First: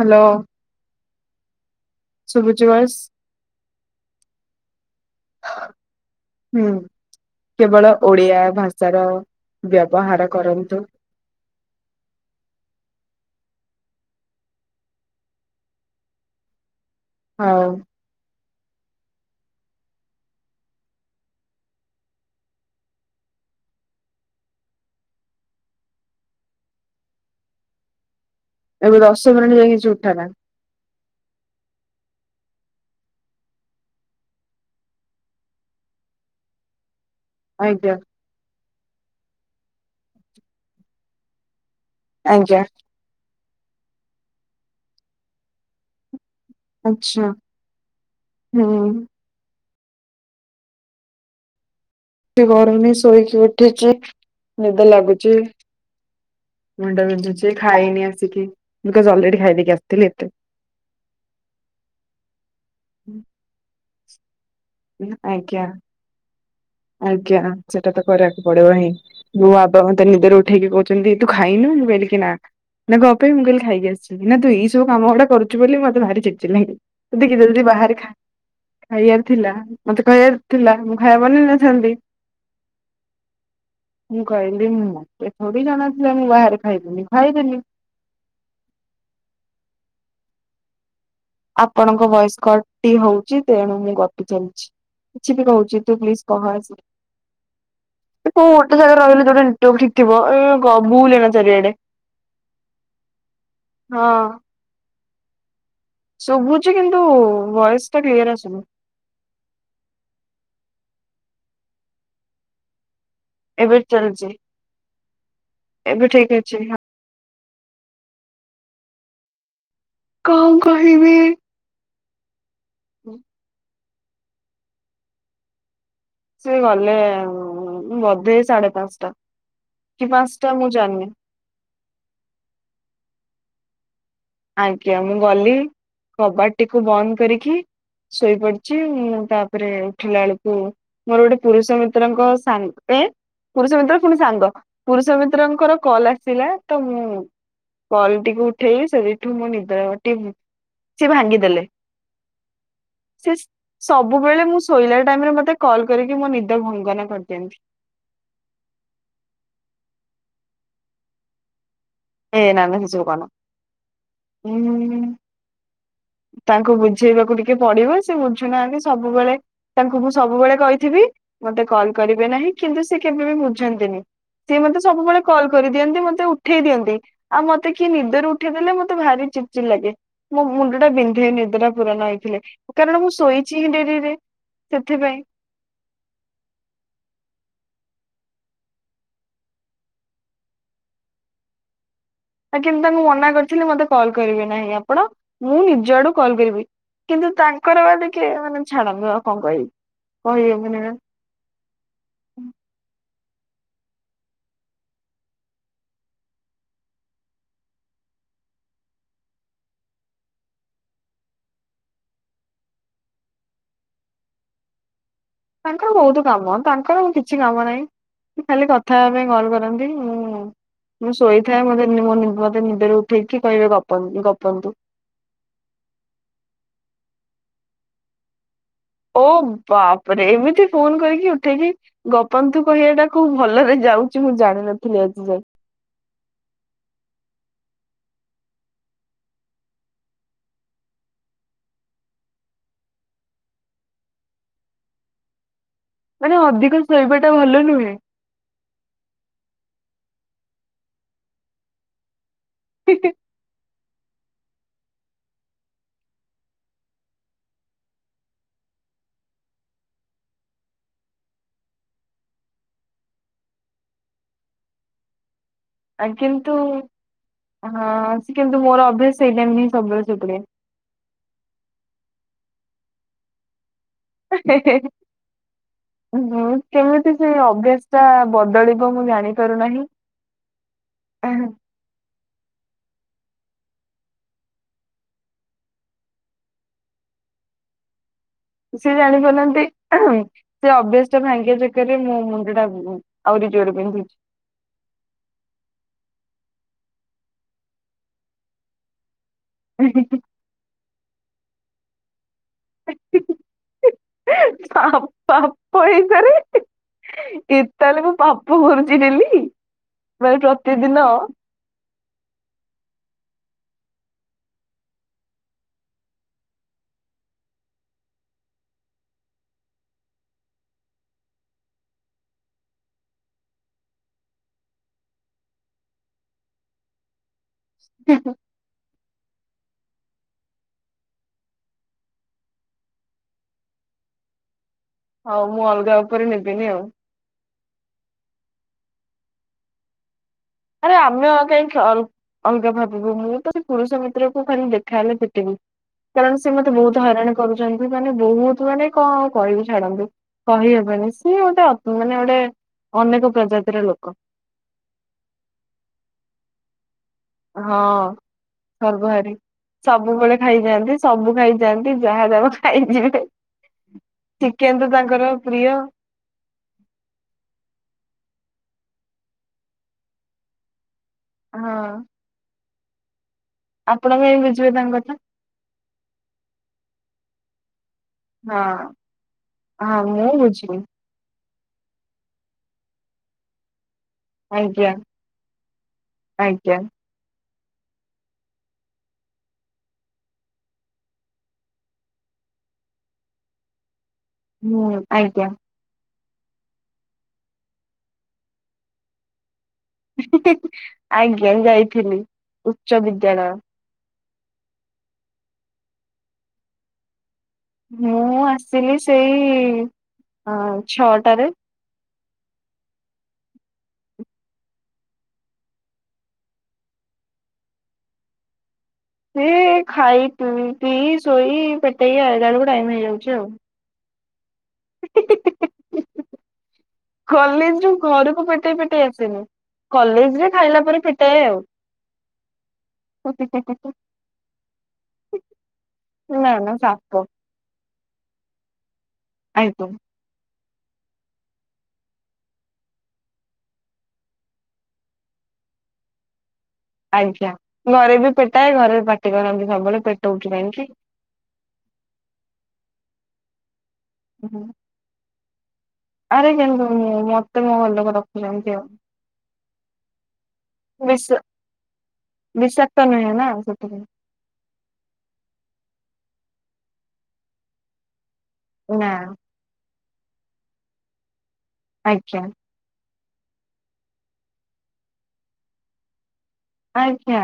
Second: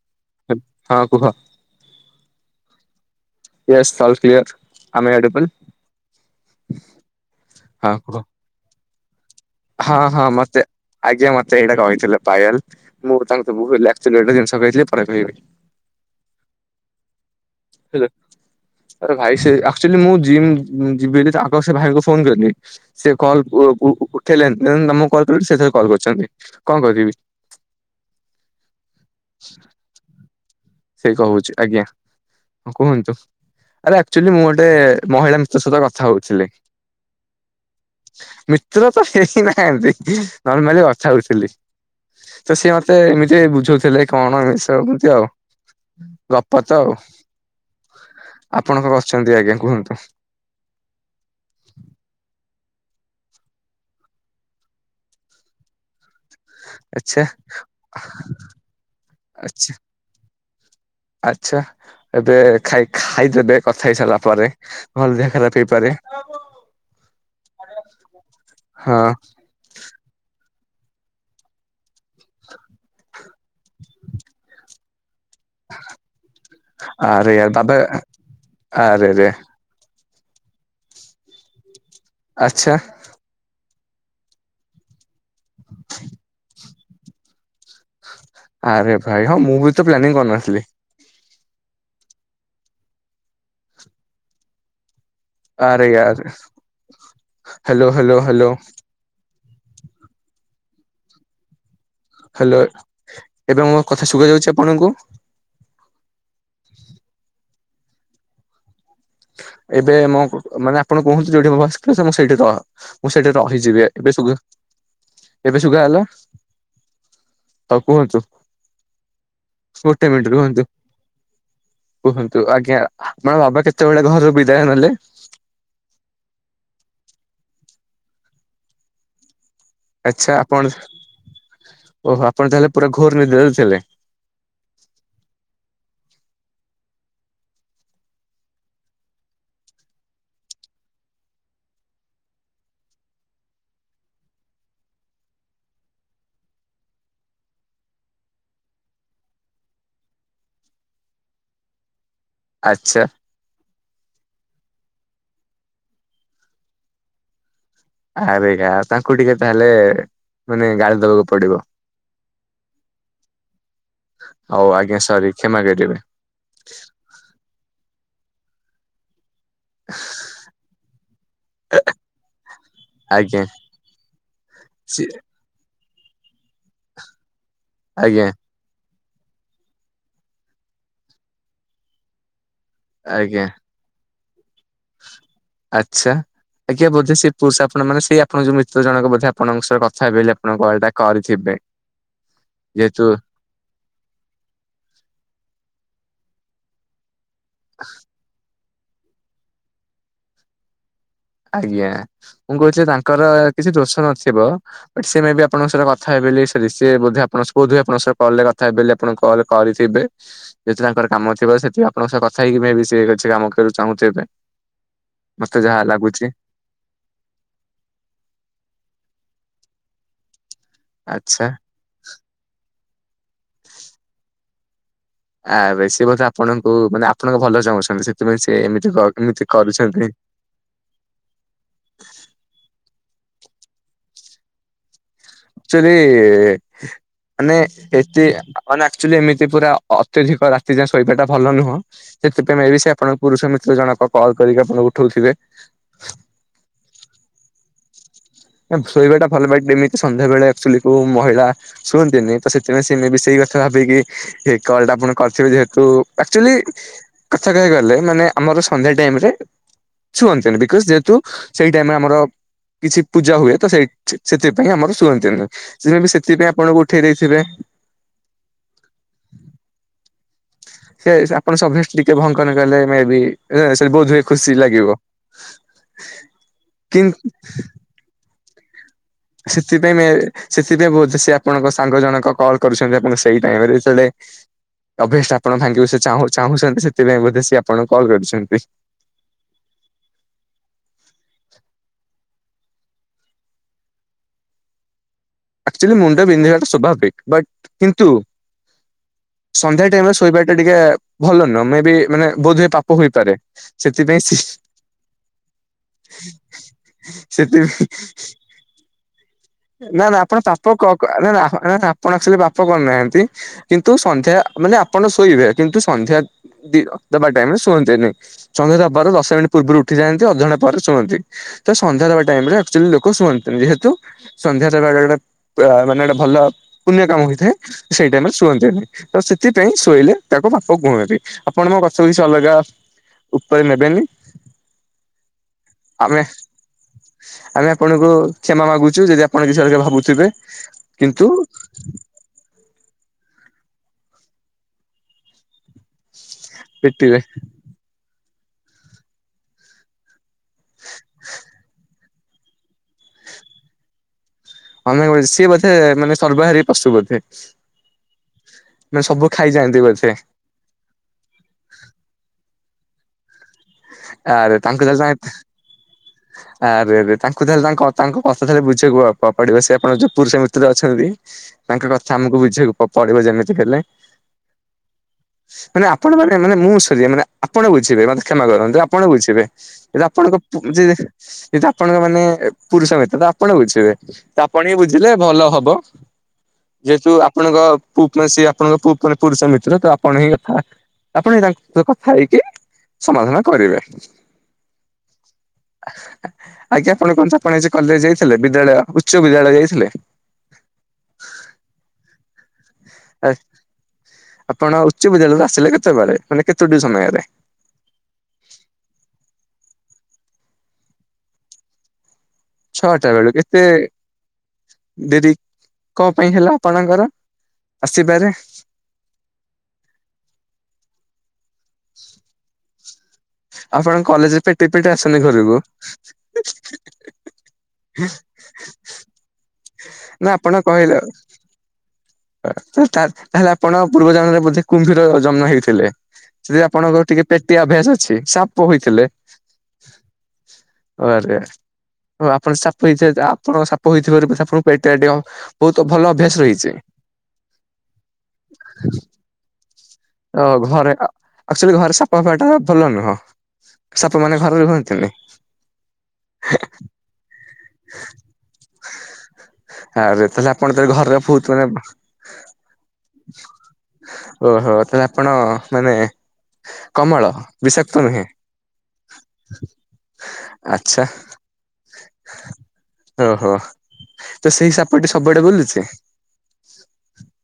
Hello. ହଁ କୁହ। ସୁବୁଚି ବଏସ। ଇଏସ ଅଲ କ୍ଲିୟର ଆମ ଏ ଅଡିବୁଲ। ହୁଁ କେବଳ ହଁ କୁହ ଓଡିଆ ଭାଷାର ହଁ ହଁ ବ୍ୟବହାର ମତେ କରନ୍ତୁ ଆଜ୍ଞା ମତେ ଏଟା କହିଥିଲେ ପାଏଲ ମୁଁ ତାଙ୍କୁ ଭୁଲ ଆକଚୁଆଲି ଗୋଟେ ଜିନିଷ କହିଥିଲି ପରେ କହିବି। ହଉ। ହେଲା ଆରେ ଭାଇ ସେ ଆକଚୁଆଲି ମୁଁ ଜିମ ଯିବି ବୋଲି ଆଗ ସେ ଭାଇଙ୍କୁ ଫୋନ କଲିି। ସେ କଲ୍ ଉ ଉ ଉଠେଇଲେନି ତେଣୁ ତମୁକୁ କଲ କଲି ସେଏ ଥରେ କଲ କରିଛନ୍ତି କଣ କହିିବି। ଏବେ ଦଶ ମିନିଟ ଯାଏ କିଛି ଉଠନା। ସେଏ କହୁଛି ଆଜ୍ଞା ହଁ କୁହନ୍ତୁ। ଆରେ ଆକଚୁଲି ମୁଁ ଗୋଟେ ମହିଳା ମିତ୍ର ସହିତ କଥା ହଉଥିଲି। ଆଜ୍ଞା। ମିତ୍ର ତ ହେଇନାହାନ୍ତି ନର୍ମାଲି କଥା ହଉଥିଲି ତ ଆଜ୍ଞା ସିଏ ମତେ ମତେ ଏମିତି ବୁଝୋଉଥିଲେ କଣ ଏମିତି ସବୁ ଏମିତି ଆଉ। ଗପ ତ ଆଚ୍ଛା ହୁଁ ଆପଣ କଅ କରଛନ୍ତି ଆଜ୍ଞା କୁହନ୍ତୁ। ଗରମ ନାଇ ଶୋଇକି ଉଠିଚି ନିଦ ଲାଗୁଛି। ମୁଣ୍ଡ ଆଚ୍ଛା ବିନ୍ଧୁଚି ଖାଇନି ଆସିକି ମୁତ ଅଲ୍ ରେଡି ଆଚ୍ଛା ଖାଇଦେଇକି ଆସିଥିଲି ଏତେ। ଆଚ୍ଛା ଏବେ ଖାଇ ଖାଇଦେବେ କଥା ହେଇ ସାରିଲା ପରେ ନହେଲେ ଦେହ ଖରାପ ଆଜ୍ଞା ହେଇପାରେ। ଆଜ୍ଞା ସେଟା ତ କରିବାକୁ ପଡିବ ହିଁ ହଁ ନୁଆ ବାବା ମତେ ନିଦରୁ ଉଠେଇକି କହୁଛନ୍ତି ତୁ ଖାଇନୁ ମୁଁ କହିଲି କି ନା ନା କଣ ପାଇଁ ମୁଁ କିହିଲି ଖାଇକି ଆସିଛି ନା ତୁ ଏଇ ସବୁ କାମ ଗୁଡା କରୁ ଚୁ ବୋଲି ମତେ ଭାରି ଚିଡି ଚିଡି ଲାଗେ ଆରେ ଯି ୟାର ଯଦି ବାବା ବାହାରେ ଖାଇ ଆରେ ଖାଇଆରେ ରେ ଥିଲା। ମତେ କହିବାର ଥିଲା ମୁଁ ଖାଇବାବନେଇ ନଥାନ୍ତି। ଆଚ୍ଛା। ମୁଁ କହିଲି ମୁଁ ମୋତେ ଥୋଡି ଜଣା ଥିଲା ମୁଁ ବାହାରେ ଖାଇବିନି ମୁଁ ଖାଇଦେଲିି। ଆରେ ଭାଇ ହଁ ମୁଁ ବିତ ପ୍ଲାନିଂ କରିନଥିଲି। ଆପଣଙ୍କ ଭଏସ୍ କଟ ଟି ହୋଉଚି ତେଣୁ ମୁଁ ଗପି ଚାଲିଚି। କିଛି ବି କୋହୁଚି ଆରେ ତୁ ୟାର ପ୍ଲିଜ କହ ହ୍ୟାଲୋ ହ୍ୟାଲୋ ଆଜିକି ହ୍ୟାଲୋ କୋଉ ଗୋଟେ ଜାଗାରେ ରହିଲେ ଯୋଟାକି [unintelligible] ଗ ବୁଲ ନା ଚାରିଆଡେ। ହ୍ୟାଲୋ ଏବେ ମୋ ହଁ। କଥା ଶୁଵା ଯାଉଛି ଆପଣଙ୍କୁ। ଶୁଭୁଚି କିନ୍ତୁ ଭଏସ ଟା କ୍ଲିୟର ଆସୁନି। ଏବେ ମୋ କୁ ମାନେ ଆପଣ କୁହନ୍ତୁ ଯୋଉଟି ବସତିଲି ମୁଁ ସେଇଟି ତ। ମୁଁ ସେଠି ରହିଯିବି ଏବେ ସୁଗା ଏବେ ସୁଗା ହେଲା। ଠିକ୍ ଅଛି। ତ କୁହନ୍ତୁ। ଗୋଟେ ମିନିଟ କଣ ରୁହନ୍ତୁ। କହିବି। କୁହନ୍ତୁ ଆଜ୍ଞା ମାନେ ବାବା କେତେବେଳେ ଘରୁ ବିଦାୟ ନେଲେ। ସେ ଗଲେ ବୋଧେ ଏ ସାଢେ ପାଞ୍ଚଟା। କି ଆଚ୍ଛା ପାଞ୍ଚଟା ମୁଁ ଆପଣ ଜାଣିନି। ଓହୋ ଆପଣ ତାହେଲେ ପୁରା ଘୋର ନିଦରେ ଥିଲେ। ଆଜ୍ଞା ମୁଁ ଗଲି କବାଟ ଟିକୁ ବନ୍ଦ କରିକି ଶୋଇ ପଡିଛି ମୁଁ ତାପରେ ଉଠିଲା ବେଳକୁ ମୋର ଗୋଟେ ପୁରୁଷ ମିତ୍ରଙ୍କ ସାଙ୍ଗ ଏଁ ପୁରୁଷ ମିତ୍ର ପୁଣି ସାଙ୍ଗ ପୁରୁଷ ମିତ୍ରଙ୍କର କଲ ଆସିଲା ତ ମୁଁ କଲ ଟିକୁ ଉଠେଇ ସେଇଠୁ ମୁଁ ନିଦ ଟି ସେ ଭାଙ୍ଗିଦେଲେ। ଆଚ୍ଛା। ସେ ସବୁବେଳେ ମୁଁ ଶୋଇଲା ଟାଇମରେ ମତେ କଲ୍ କରିକି ମୋ ନିଦ ଭଙ୍ଗନ କରିଦିଅନ୍ତି। ଆରେ ୟାର ତାଙ୍କୁ ଟିକେ ତାହେଲେ ମାନେ ଗାଳି ଦବାକୁ ପଡିବ। ଏ ନା ନା ସେ ସବୁ କହନା ହୋଉ ଆଉ ଆଜ୍ଞା ଉଁ ସରି କ୍ଷମା କରିବେ। ତାଙ୍କୁ ବୁଝେଇବାକୁ ଟିକେ ପଡିବ ସେ ବୁଝୁନାହାନ୍ତି ସବୁବେଳେ ତାଙ୍କୁ ମୁଁ ସବୁବେଳେ କହିଥିବି ମତେ କଲ କରିବେ ନାହିଁ କିନ୍ତୁ ସେ କେବେ ବି ଆଜ୍ଞା ବୁଝନ୍ତିନି। ସିଏ ମତେ ସିଏ ସବୁବେଳେ କଲ୍ କରିଦିଅନ୍ତି ମତେ ଉଠେଇ ଦିଅନ୍ତି ଆଉ ମତେ କିଏ ଆଜ୍ଞା ନିଦରୁ ଉ ଠେଇଦଲେ ମତେ ଭାରି ଚିଡ ଚିଡ ଲାଗେ ମୋ ମୁଣ୍ଡ ଟା ବିନ୍ଧେ ନିଦ ଟା ପୁରା ନ ହେଇଥିଲେ। କାରଣ ମୁଁ ଆଜ୍ଞା ଶୋଇଛି ହିଁ ଡେରିରେ ସେଥିପାଇଁ। ଆଛା। ଆଜ୍ଞା ବୋଧେ ସେ ପୁରୁଷ ଆପଣ ମାନେ ସେଇ ଆପଣ ଯୋଉ ମିତ୍ର ଜଣକ ବୋଧେ ଆଣଙ୍କ ସହ କଥା ହେବେ ବୋଲି ଆପଣଙ୍କ କଲ ଟା କରିଥିବେ। ହଁ। ଆଜ୍ଞା ତାଙ୍କୁ ମନା କରିଥିଲି ମତେ କଲ୍ କରିବେ ନାହିଁ ଆପଣ ମୁଁ ନିଜ ଆଡୁ କଲ୍ କରିବି। କିନ୍ତୁ ତାଙ୍କର ବା ଟିକେ ମାନେ ଛାଡନ୍ତୁ ଆଉ କଣ କହିବି କରିହବନି ବା। ଆଜ୍ଞା ମୁଁ କହୁଥିଲି ତାଙ୍କର କିଛି ଦୋଷ ନଥିବ। ବଟ୍ ସେ ମେଁ ବି ଆପଣଙ୍କ ସ କଥା ହେବେ ବୋଲି ସ ବୋଧେ ଆପଣଙ୍କ ବୋଧ ଆଣଙ୍କ କ କଥା ହେବେ ବୋଲି ଆପଣ କଲ କରିଥିବେ। ଯଦି ତାଙ୍କର କାମ ଥିବ ସେଥିପି ଆପଣଙ୍କ ସହ କଥା ହେଇକି ମେଏଁ ବି ସେ କିଛି କାମ କରିବାକୁ ଚାହୁଁଥ ଏବେ। ମତେ ଯାହା ତାଙ୍କର ବହୁତ ଲାଗୁଛି। କାମ ତାଙ୍କର କିଛି କାମ ନାହିଁ ଖାଲି କଥା ହେବା ପାଇଁ କଲ କରନ୍ତି ଉଁ ମୁଁ ଆଚ୍ଛା। ଶୋଇଥାଏ ମତେ ମୋ ମତେ ନିଦରୁ ଉଠେଇକି କହିବେ ଗପ ଗପନ୍ତୁ। ଆ ସିଏ ବୋଧେ ଆପଣଙ୍କୁ ମାନେ ଆପଣଙ୍କ ଭଲ ଚାହୁଁଛନ୍ତି ସେଥିପାଇଁ ସେ ଏମିତି ଓ ଏମିତି କରୁଛନ୍ତି। ବାପରେ ଏମିତି ଫୋନ କରିକି ଉଠେଇକି ଗପନ୍ତୁ କହିବା ଟା କୋଉ ଭଲରେ ଯାଉଛି ମୁଁ ଜାଣିନଥିଲି ଆଜି ଯାଏ। ଆକ୍ଚୁଆଲି ମାନେ ଏତେ ମାନେ ଆକ୍ଚୁଆଲି ଏମିତି ପୁରା ଅତ୍ୟଧିକ ରାତି ଯାଏ ଶୋଇବା ଟା ଭଲ ନୁହଁ। ସେଥିପାଇଁ ମେବି ସେ ଆପଣଙ୍କ ପୁରୁଷ ମିତ୍ର ଜଣକ କଲ୍ କରିକି ଆପଣଙ୍କୁ ଉଠଉଥିବେ। ମାନେ ଅଧିକ ଶୋଇବା ଟା ଭଲ ନୁହେଁ। ଶୋଇବା ଟା ଭଲ ବଟ୍ ଏମିତି ସନ୍ଧ୍ୟାବେେଳେ ଆକ୍ଚୁଲି କୋଉ ମହିଳା ଶୁଅନ୍ତିନି। ତ ସେଥିପାଇଁ ସେ ମେବି ସେଇ କଥା ଭାବିକି କଲ ଟା ଆପଣଙ୍କୁ କରିଥିବେ ଆକ୍ଚୁଆଲି ଆଛା ଖାଇଗଲେ ମାନେ ଆମର ସନ୍ଧ୍ୟା ଟାଇମରେ। ଶୁଅନ୍ତନି ବିକଜ୍ ଯେହେତୁ ସେଇ ଟାଇମ୍ ରେ ଆମର କିଛି ପୂଜା ହୁଏ ତ ସେଇ ସେଥିପାଇଁ ଆମର ଶୁଅନ୍ତିନି। ସେ ବି ଆଉ ସେଥିପାଇଁ କିନ୍ତୁ ଆପଣଙ୍କୁ ଉଠେଇ ଦେଇଥିବେ। ହଁ ସେ କିନ୍ତୁ ମୋର ଅଭ୍ୟାସ ଏଇ ଟାଇମ ରେ ସବୁବେଳେ ଶୋଇପଡେ। ସେ ଆପଣ ସ ଟିକେ ଭଙ୍କନ କଲେ ମ ବି ବୋଧ ହୁଏ ଖୁସି ହେ ହେ ଲାଗିବ। ହୁଁ କିନ୍ କେମିତି ସେ ଅଭ୍ୟା ଟା ବଦଳିବ ମୁଁ ଜାଣିି ସେଥିପାଇଁ ସେଥିପାଇଁ ବୋହୁତୁ ସେ ଆପଣଙ୍କ ସାଙ୍ଗ ଜଣକ କଲ୍ କରୁଛନ୍ତି ଆପଣଙ୍କୁ ସେଇ ଟାଇମରେ। ଅଭେଷ୍ଟ୍ ଆପଣ ଭାଙ୍ଗିବ ସେ ଚାହୁଁ ଚାହୁଁଛନ୍ତି ସେଥିପାଇଁ ବୋଧେ ସି ଆପଣଙ୍କୁ କଲ୍ କରୁଛନ୍ତି। ସିଏ ଜାଣି ପାରୁନାହାନ୍ତି। ସେ ଅଭ୍ୟାସ ଟା ଭାଙ୍ଗିିବା ଚକରେ ମୁୋ ମୁଣ୍ଡ ଟା ଆହୁରି ଜୋରେ ବିନ୍ଧୁ ଆକାଚୁଲି ମୁଣ୍ଡ ବିନ୍ଧିବାଟା ସ୍ଵଭାବିକ ବଟ କିନ୍ତୁ ସନ୍ଧ୍ୟା ବିନ୍ଧୁଛି। ଟାଇମରେ ଶୋଇବା ଟିକେ ଭଲ ନୁହଁ ମେ ବି ମାନେ ବୋଧ ହୁଏ ପାପ ହୋଇପାରେ ସେଥିପାଇଁ ସି ପାପ ପାପ ସେଥିପାଇଁ ମୋ ପାପୁ କରୁଚି ଡେଲି। ନା ନା ମାନେ ଆପଣ ପାପ କ ପ୍ରତିଦିନ ନା ନା ନା ନା ଆପଣ ପାପ କରୁନାହାନ୍ତି କିନ୍ତୁ ସନ୍ଧ୍ୟା ମାନେ ଆପଣ ଶୋଇବେ କିନ୍ତୁ ସନ୍ଧ୍ୟା ସନ୍ଧ୍ୟା ଦେବା ଟାଇମରେ ଶୁଅନ୍ତନ୍ତି ନାଇଁ ସନ୍ଧ୍ୟା ଦେବାର ଦଶ ମିନିଟ୍ ପୂର୍ବରୁ ଉଠି ଯାଆନ୍ତି ଅଧଘଣ୍ଟେ ପରେ ଶୁଅନ୍ତି। ତ ସନ୍ଧ୍ୟା ଦେବା ଟାଇମ୍ ନା ଆକ୍ଚୁଚୁଆଲି ଲୋକ ଶୁଅନ୍ତନ୍ତିନି ଯେହେତୁ ସନ୍ଧ୍ୟା ଦେବା ସେ ଗୋଟେ ମାନେ ଗୋଟେ ଭଲ ପୁଣ୍ୟ କାମ ହେଇଥାଏ ସେଇଟାଇମରେ ଶୁଅନ୍ତିନି। ତ ସେଥିପାଇଁ ଶୋଇଲେ ତାଙ୍କ ପାପ କୁହାଯାଏ ଆପଣ ମୋ କଥା କିଛି ଅଲଗା ଉପରେ ନେବେନି। ହୋଉ, ମୁଁ ଅଲଗା ଆମେ ଉପରେ ନେବିନି ଆଉ। ଆମେ ଆପଣଙ୍କୁ କ୍ଷମା ମାଗୁଛୁ ଯଦି ଆପଣ କିଛି ଅଲଗା ଭାବୁଥୁବେ। ଆରେ ଆମେ କାହିଁ କି ଅଲଗା ଭାବିବୁ ମୁଁ ତ ସେ ପୁରୁଷ ମିତ୍ରକୁୁ ଖାଲି ଦେଖାହେଲେ ପିଟିବି। କାରଣ ସେ ମତେ ବୋହୁତୁ ପିଟିବେ ହଇରାଣ କରୁଛନ୍ତି ମାନେ ବୋହୁତୁ ମାନେ କଣ କହିବି ଛାଡ଼ନ୍ତୁ। କହିହବନି ସିଏ ଗୋଟେ ମାନେ ଗୋଟେ ଅନେକ ପ୍ରଜାତିର ଲୋକ। ହଁ ମାନେ ସିଏ ବୋଧେ ମାନେ ସର୍ବହାରୀ ପଶୁ ବୋଧେ? ହଁ ମାନେ ସବୁ ସର୍ବହାରି ଖାଇଯାଆନ୍ତି ବୋଧେ ସବୁବେଳେ ଖାଇଯାଆନ୍ତି ସବୁ ଖାଇଯାଆନ୍ତି ଯାହା ଦବ ଖାଇଯିବେ। ଆରେ ଚିକେନ ତ ତାଙ୍କର ପ୍ରିୟ। ଆରେ ଆରେ ତାଙ୍କୁ ତାହଲେ ତା ତାଙ୍କ କଥା ହଲେ ବୁଝିବାକୁ ପଡିବ ସେ ଆପଣଙ୍କ ଜୋଉ ପୁରୁଷ ମିତ୍ର ଅଛନ୍ତି। ତାଙ୍କ ହଁ କଥା ଆମକୁ ବୁଝେଇବ ପଡିବ ଯେମିତି ବି ହେଲେ। ଆପଣ କାହିଁ ବୁଝିବେ ତାଙ୍କ କଥା। ମାନେ ଆପଣ ମାନେ ମୁଁ ସରିବ ମାନେ ଆପଣ ବୁଝିବେ ମତେ କ୍ଷମା କର ହଁ ଆପଣ ବୁଝିବେ ହଁ ଯଦି ମୁଁ ଆପଣଙ୍କ ବୁଝିବି ଯେ ଯଦି ତ ଆପଣଙ୍କ ମାନେ ପୁରୁଷ ମି ତ ଆପଣ ବୁଝିବେ। ତ ଆପଣ ହିଁ ଆଜ୍ଞା ବୁଝିଲେ ଭଲ ହବ ଆଜ୍ଞା ଯେହେତୁ ଆ ପଣଙ୍କ ପୁ ମାନେ ସ ଆପଣଙ୍କ ପୁ ମାନେ ପୁରୁଷ ମିତ୍ର ତ ଆପଣ ହି ଫା ଆପଣହିଁ ତାଙ୍କ ସହ କଥା ହେଇକି ସମାଧାନ କରିବେ। ହୁଁ ଆଜ୍ଞା। ଆଜ୍ଞା ଆପଣ କହନ୍ତୁ ଆପଣ ଆଜି କଲେଜ୍ ଯାଇଥିଲେ ବିଦ୍ୟାଳୟ ଉଚ୍ଚ ବିଦ୍ୟାଳୟ ଯାଇଥିଲେ? ଆଜ୍ଞା ଯାଇଥିଲି ଉଚ୍ଚ ବିଦ୍ୟାଳୟ। ଆପଣ ଉଚ୍ଚ ବିଦ୍ୟାଳୟରୁ ଆସିଲେ କେତେବେଳେ ମାନେ କେତୋଟି ସମୟରେ? ମୁଁ ଆସିଲି ସେଇ ଛଅଟାରେ। ଛଅଟା ବେଳୁକୁ ଏତେ ଡେରି କଁ ପେଇଁ ହେଲା ଆପଣଙ୍କର ଆସିବାରେ? ସେ ଖାଇି ପିଇ ଶୋଇ ପେଟେଇ ଆଇଲା ବେଳକୁ ଟାଇମ୍ ହେଇଯାଉଚି ଆଉ। ଆପଣ କଲେଜ୍ ପେଟେଇ ପେଟେଇ ଆସନ୍ତି ଘରୁକୁ। କଲେଜରୁ ଘରକୁ ପେଟେଇ ପେଟେଇ ଆସନି ନା କଲେଜ ଆପଣ ରେ ଖାଇଲା କହିଲେ ପରେ ପେଟାଏ ଆଉ। ତାହେଲେ ଆପଣ ନା ପୂର୍ବ ଜନରେ ବୋଧେ କୁମ୍ଭୀର ଜନ୍ମ ହେଇଥିଲେ? ସେଥିପାଇଁ ନା ଆପଣଙ୍କ ର ସାପ ଟିକେ ପେଟେଇବା ଅଭ୍ୟାସ ଅଛି ସାପ ହୋଇଥିଲେ। ଆଇତୁ ଆରେ ଆରେ ହଁ ଆପଣ ସାପ ହେଇଥିବ ଆପଣ ସାପ ହେଇଥିବାରୁ ଆପଣଙ୍କୁ ପେଟ ଆ ଆଉ ଅ ବହୁତ ଭଲ ଅଭ୍ୟାସ ହୋଇଛି। ଆଜ୍ଞା ଘରେ ବି ପେଟାଏ ଘରେ ପାଟି କରନ୍ତି ସବୁବେଳେ ପେ ଓ ଘରେ ଆଚୁଆଲି ଘରେ ସଫା ସଫା ଟା ଭଲ ନୁହଁ। ସାପ ମାନ ଘରେ ହୁଁ। ରୁହନ୍ତିନି। ଆରେ କେମିତି ମୁଁ ଜାଣିବି ମତେ ମୋ ଘର ଲୋକ ରଖୁଛନ୍ତି। ଆଉ ଆରେ ତାହେଲେ ଆପଣ ତାହେଲେ ଘରର ବିଷ ବହୁତ ମାନେ ବିଷାକ୍ତ ନୁହେଁ ନା ସେଥିପାଇଁ। ଓହୋ ତାହେଲେ ଆପଣ ମାନେ କମଳ ବିଷାକ୍ତ ନୁହେଁ। ନାଁ ଆଚ୍ଛା ଆଜ୍ଞା। ଓହୋ, ତ ସେଇ ସାପଟି ସବୁଆଡେ ବୁଲୁଚି? ଆଜ୍ଞା,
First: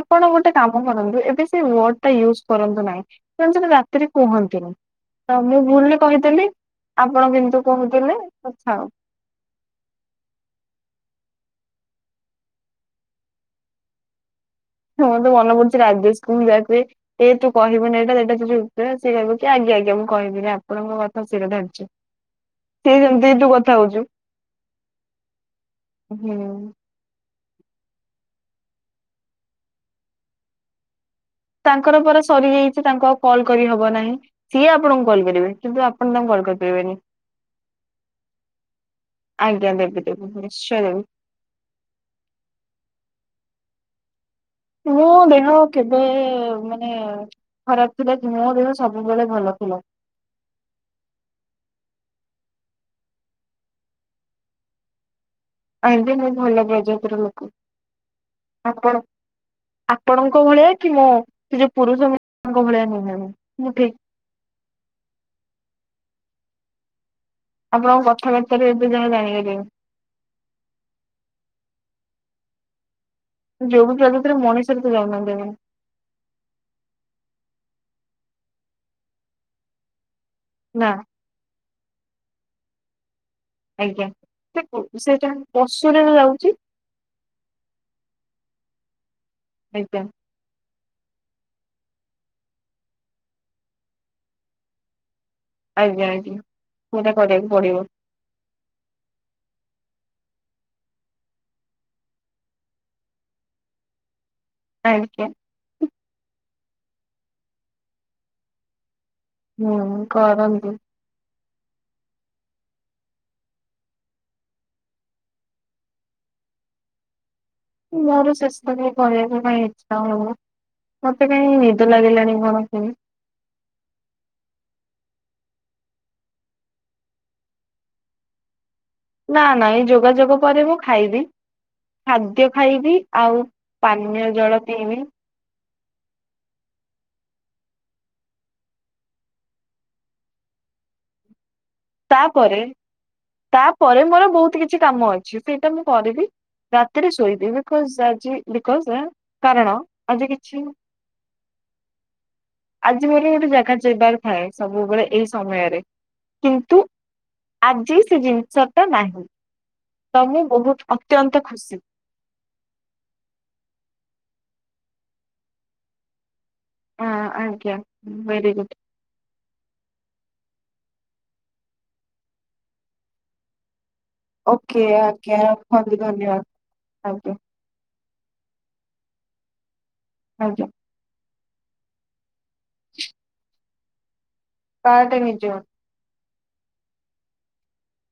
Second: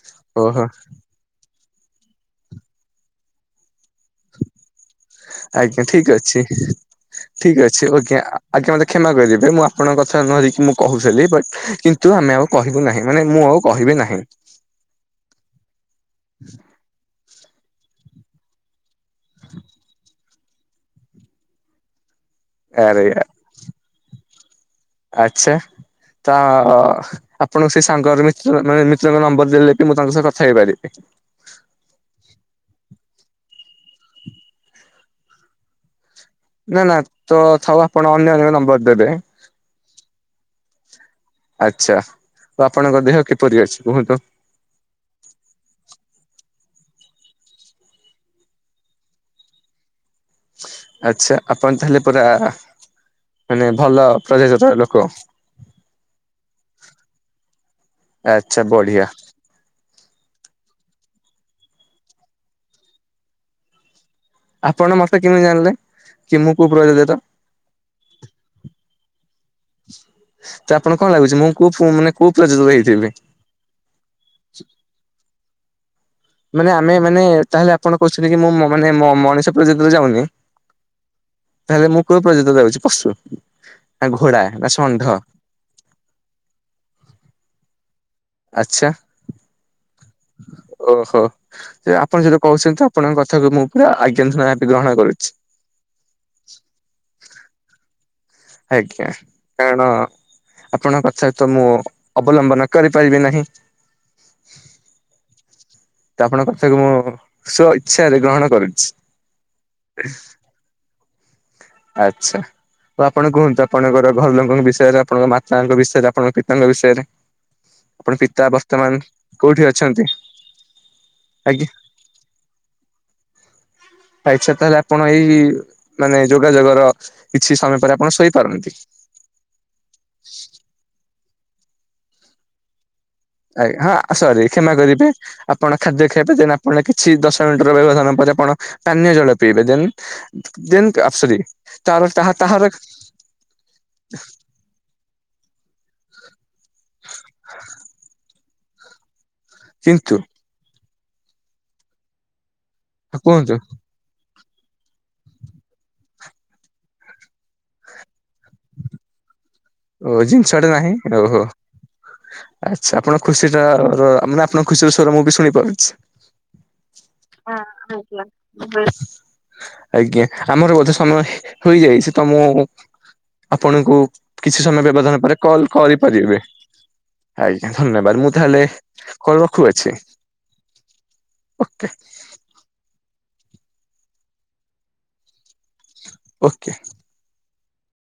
ଆପଣ ଗୋଟେ ଓହୋ କାମ କରନ୍ତୁ ଏବେ ସେ ୱାର୍ଡ ଟା ୟୁଜ୍ କରନ୍ତୁ ନାହିଁ କାରଣ ସେଟା ରାତିରେ କୁହନ୍ତିନି। ତ ମୁଁ ଆଜ୍ଞା ଭୁଲରେ ଠିକ ଅଛି କହିଦେଲି। ଆପଣ କିନ୍ତୁ ଠିକ ଅଛି କହୁଥିଲେ ଓକେ ଆଜ୍ଞା କଥା ମତେ କ୍ଷମା କରିଦେବେେ ମୁଁ ଆ ଆପଣଙ୍କ କଥା ନ ଦେଇକି ମୁଁ କହୁଥିଲି, ବଟ କିନ୍ତୁ ଆମେ ଆଉ କହିବୁ ନାହିଁ ମାନେ ମୁଁ ଆଉ କହିବି ନାହିଁ। ମୋର ତ ମନେ ପଡୁଛି ରାଜେଶ କୁ ମୁଁ ଯାହାକୁହେ ଏ ତୁ କିହିବୁନି ଏଟା ସେଇଟା, କେବେ ଉତ୍ତର, ସେ କହୁଛି ଆଜ୍ଞା ଆଜ୍ଞା, ମୁ କହିବିନି, ଆପଣଙ୍କ କଥା ସିର ଧାର୍ଯ୍ୟ ସେ ଆରେ ସେମିତି ତୁ କଥା ହଉଛୁ। ଆଛା ହୁଁ ତ ଆପଣଙ୍କୁ ସେ ସାଙ୍ଗର ମାନେ ମିତ୍ରଙ୍କ ନମ୍ବର ଦେଲେ ବି ମୁଁ ତାଙ୍କ ସହ କଥା ହେଇପାରିବି। ତାଙ୍କର ପରା ସରିଯାଇଛି ତାଙ୍କୁ ଆଉ କଲ୍ କରିହବ ନାହିଁ। ସିଏ ଆପଣଙ୍କୁ କଲ୍ କରିବେ କିନ୍ତୁ ଆପଣ ତାଙ୍କୁ କଲ କରିବେ ନା ନା ତ ଥାଉ ଆପଣ ଅନାନ୍ୟ ନମ୍ବର ଦେବେ। ଆଜ୍ଞା ଦେବି ଦେବି ନିଶ୍ଚୟ ଦେବି। ଆଛା ତ ଆପଣଙ୍କ ଦେହ କିପରି ଅଛି କୁହନ୍ତୁ? ମୁଁ ଦେହ କେବେ ମାନେ ଖରାପ ଥିଲା ମୋ ଦେହ ସବୁବେଳେ ଭଲ ଥିଲା। ଆଛା ଆପଣ ତାହେଲେ ପୁରା ମାନେ ଭଲ ପ୍ରଜାତିର ଲୋକ। ଆଜ୍ଞା ମୁଁ ଭଲ ପ୍ରଜାତିର ଲୋକ ଆଚ୍ଛା ବଢିଆ ଆପଣ। ଆପଣଙ୍କ ଭଳିଆ କି ମୋ ସେ ଯୋଉ ପୁରୁଷ ମାନଙ୍କ ଭଳିଆ ନୁହ ମୁ ମୁଁ ଠିକ। ଆପଣ ମତେ କେମିତି ଜାଣିଲେ କି ମୁଁ କୋଉ ପ୍ରଜାତିର। ଆପଣଙ୍କ କଥାବାର୍ତ୍ତାରେ ଏବେ ଯାହା ଜାଣିପାରିବ। ତ ଆପଣ କଣ ଲାଗୁଛି ମୁଁ କୋଉ ମାନେ କୋଉ ପ୍ରଜାତିର ହେଇଥିବି। ଯୋଉ ପ୍ରଜାତିର ମଣିଷ ରେ ତ ଯାଉନାହନ୍ତି ଆପଣ। ମାନେ ଆମେ ମାନେ ତାହେଲେ ଆପଣ କହୁଛନ୍ତି କି ମୁଁ ମାନେ ମଣିଷ ପ୍ରଜାତିରେ ଯାଉନି। ନା ତାହେଲେ ମୁଁ କୋଉ ପ୍ରଜାତିରେ ଯାଉଛି- ପଶୁ ଆଜ୍ଞା ନା ଘୋଡ଼ା ସେ ନା ଷଣ୍ଢ ସେଇଟା ପଶୁରେ ବା ଯାଉଛି। ଆଛା। ଆଜ୍ଞା ଓହୋ ଯେ ଆପଣ ଯଦି କହୁଛନ୍ତି ଆପଣଙ୍କ କଥାକୁ ମୁଁ ପୁରା ଆଜ୍ଞାଧୂନା ଗ୍ରହଣ କରୁଛି। ଆଜ୍ଞା ଆଜ୍ଞା ସେଟା କରିବାକୁ ପଡିବ। ଆଜ୍ଞା କାରଣ ଆପଣଙ୍କ କଥା ତ ମୁଁ ଅବଲମ୍ବନ କରିପାରିବି ନାହିଁ। ଆଜ୍ଞା। ତ ଆପଣଙ୍କ କଥାକୁ ମୁଁ ସ୍ଵ ଇଚ୍ଛାରେ ଗ୍ରହଣ କରୁଛି। ହୁଁ କରନ୍ତୁ। ଆଛା ଆ ଆପଣ କୁହନ୍ତୁ ଆପଣଙ୍କର ଘର ଲୋକଙ୍କ ବିଷୟରେ, ଆପଣଙ୍କ ମାତାଙ୍କ ବିଷୟରେ, ଆପଣଙ୍କ ପିତାଙ୍କ ବିଷୟରେ? ଆପଣ ମୋର ପିତା ସେସବୁ ବର୍ତ୍ତମାନ କହିବାକୁ କୋଉଠି କାଇଁ ଇଚ୍ଛା ଅଛନ୍ତି? ହଉନି। ମତେ କାଇହିଁ ଆଜ୍ଞା ନିଦ ଲାଗିଲାଣି କଣ [inaudible] ଆଇଛା ତାହେଲେ ଆପଣ ଏଇ, ମାନେ ଯୋଗାଯୋଗର କିଛି ସମୟ ପରେ ଆପଣ ଶୋଇପାରନ୍ତି। ନା ନାଇ ଏଇ ଯୋଗାଯୋଗ ପରେ ମୁଁ ଖାଇବି। ଖାଦ୍ୟ ଖାଇବି। ଆଉ ଆଜ୍ଞା ହଁ ପାନୀୟ ସରି, ଜଳ କ୍ଷମା ପିଇବି କରିବେ। ଆପଣ ଖାଦ୍ୟ ଖାଇବେ ଦେନ୍ ଆପଣ କିଛି ଦଶ ମିନିଟର ବ୍ୟବଧାନ ପରେ, ଆପଣ ପାନୀୟ ଜଳ ପିଇବେ। ଦେନ୍ ଯେମିତି ଅପସରି। ତାପରେ, ତାପରେ, ମୋର ବହୁତ କିଛି କାମ ଅଛି, ସେଇଟା ମୁଁ କରିବି। ରାତିରେ ଶୋଇଦି ବିକଜ ଆଜି ବିକଜ କାରଣ କିନ୍ତୁ ଆଜି କିଛି ଆଜି ମୋର ଗୋଟେ କୁହନ୍ତୁ ଜାଗା ଯିବାର ଥାଏ, ସବୁବେଳେ ଏଇ ସମୟରେ କିନ୍ତୁ ଆଜି ସେ ଜିନିଷ ଟା ନାହିଁ। ଓ ତ ମୁଁ ଜିନିଷଡେ ବହୁତ ନାହିଁ ଅତ୍ୟନ୍ତ ଓହୋ ଖୁସି ଆଚ୍ଛା ଆପଣ ଖୁସି ଟାର ମାନେ ଆପଣଙ୍କ ଖୁସିର ସ୍ଵର ମୁଁ ବି ଶୁଣିପାରୁଛି। ହଁ ଆଜ୍ଞା ହଁ ଆଜ୍ଞା ଭେରି ଗୁଡ୍। [inaudible] ଆଜ୍ଞା ଆମର ବୋଧେ ସମୟ ହୋଇଯାଇଛି ତ ମୁଁ ଆପଣଙ୍କୁ। କିଛି ଓକେ ସମୟ ବ୍ୟବଧାନ ପରେ ଆଜ୍ଞା କଲ ରଖନ୍ତୁ କରିପାରିବି। ଧନ୍ୟବାଦ ଆଜ୍ଞା ଧନ୍ୟବାଦ ମୁଁ ତାହେଲେ କଲ ରଖୁଅଛି। ଆଜ୍ଞା। ଓକେ। କା ଟେ ନିଜ। ଓକେ।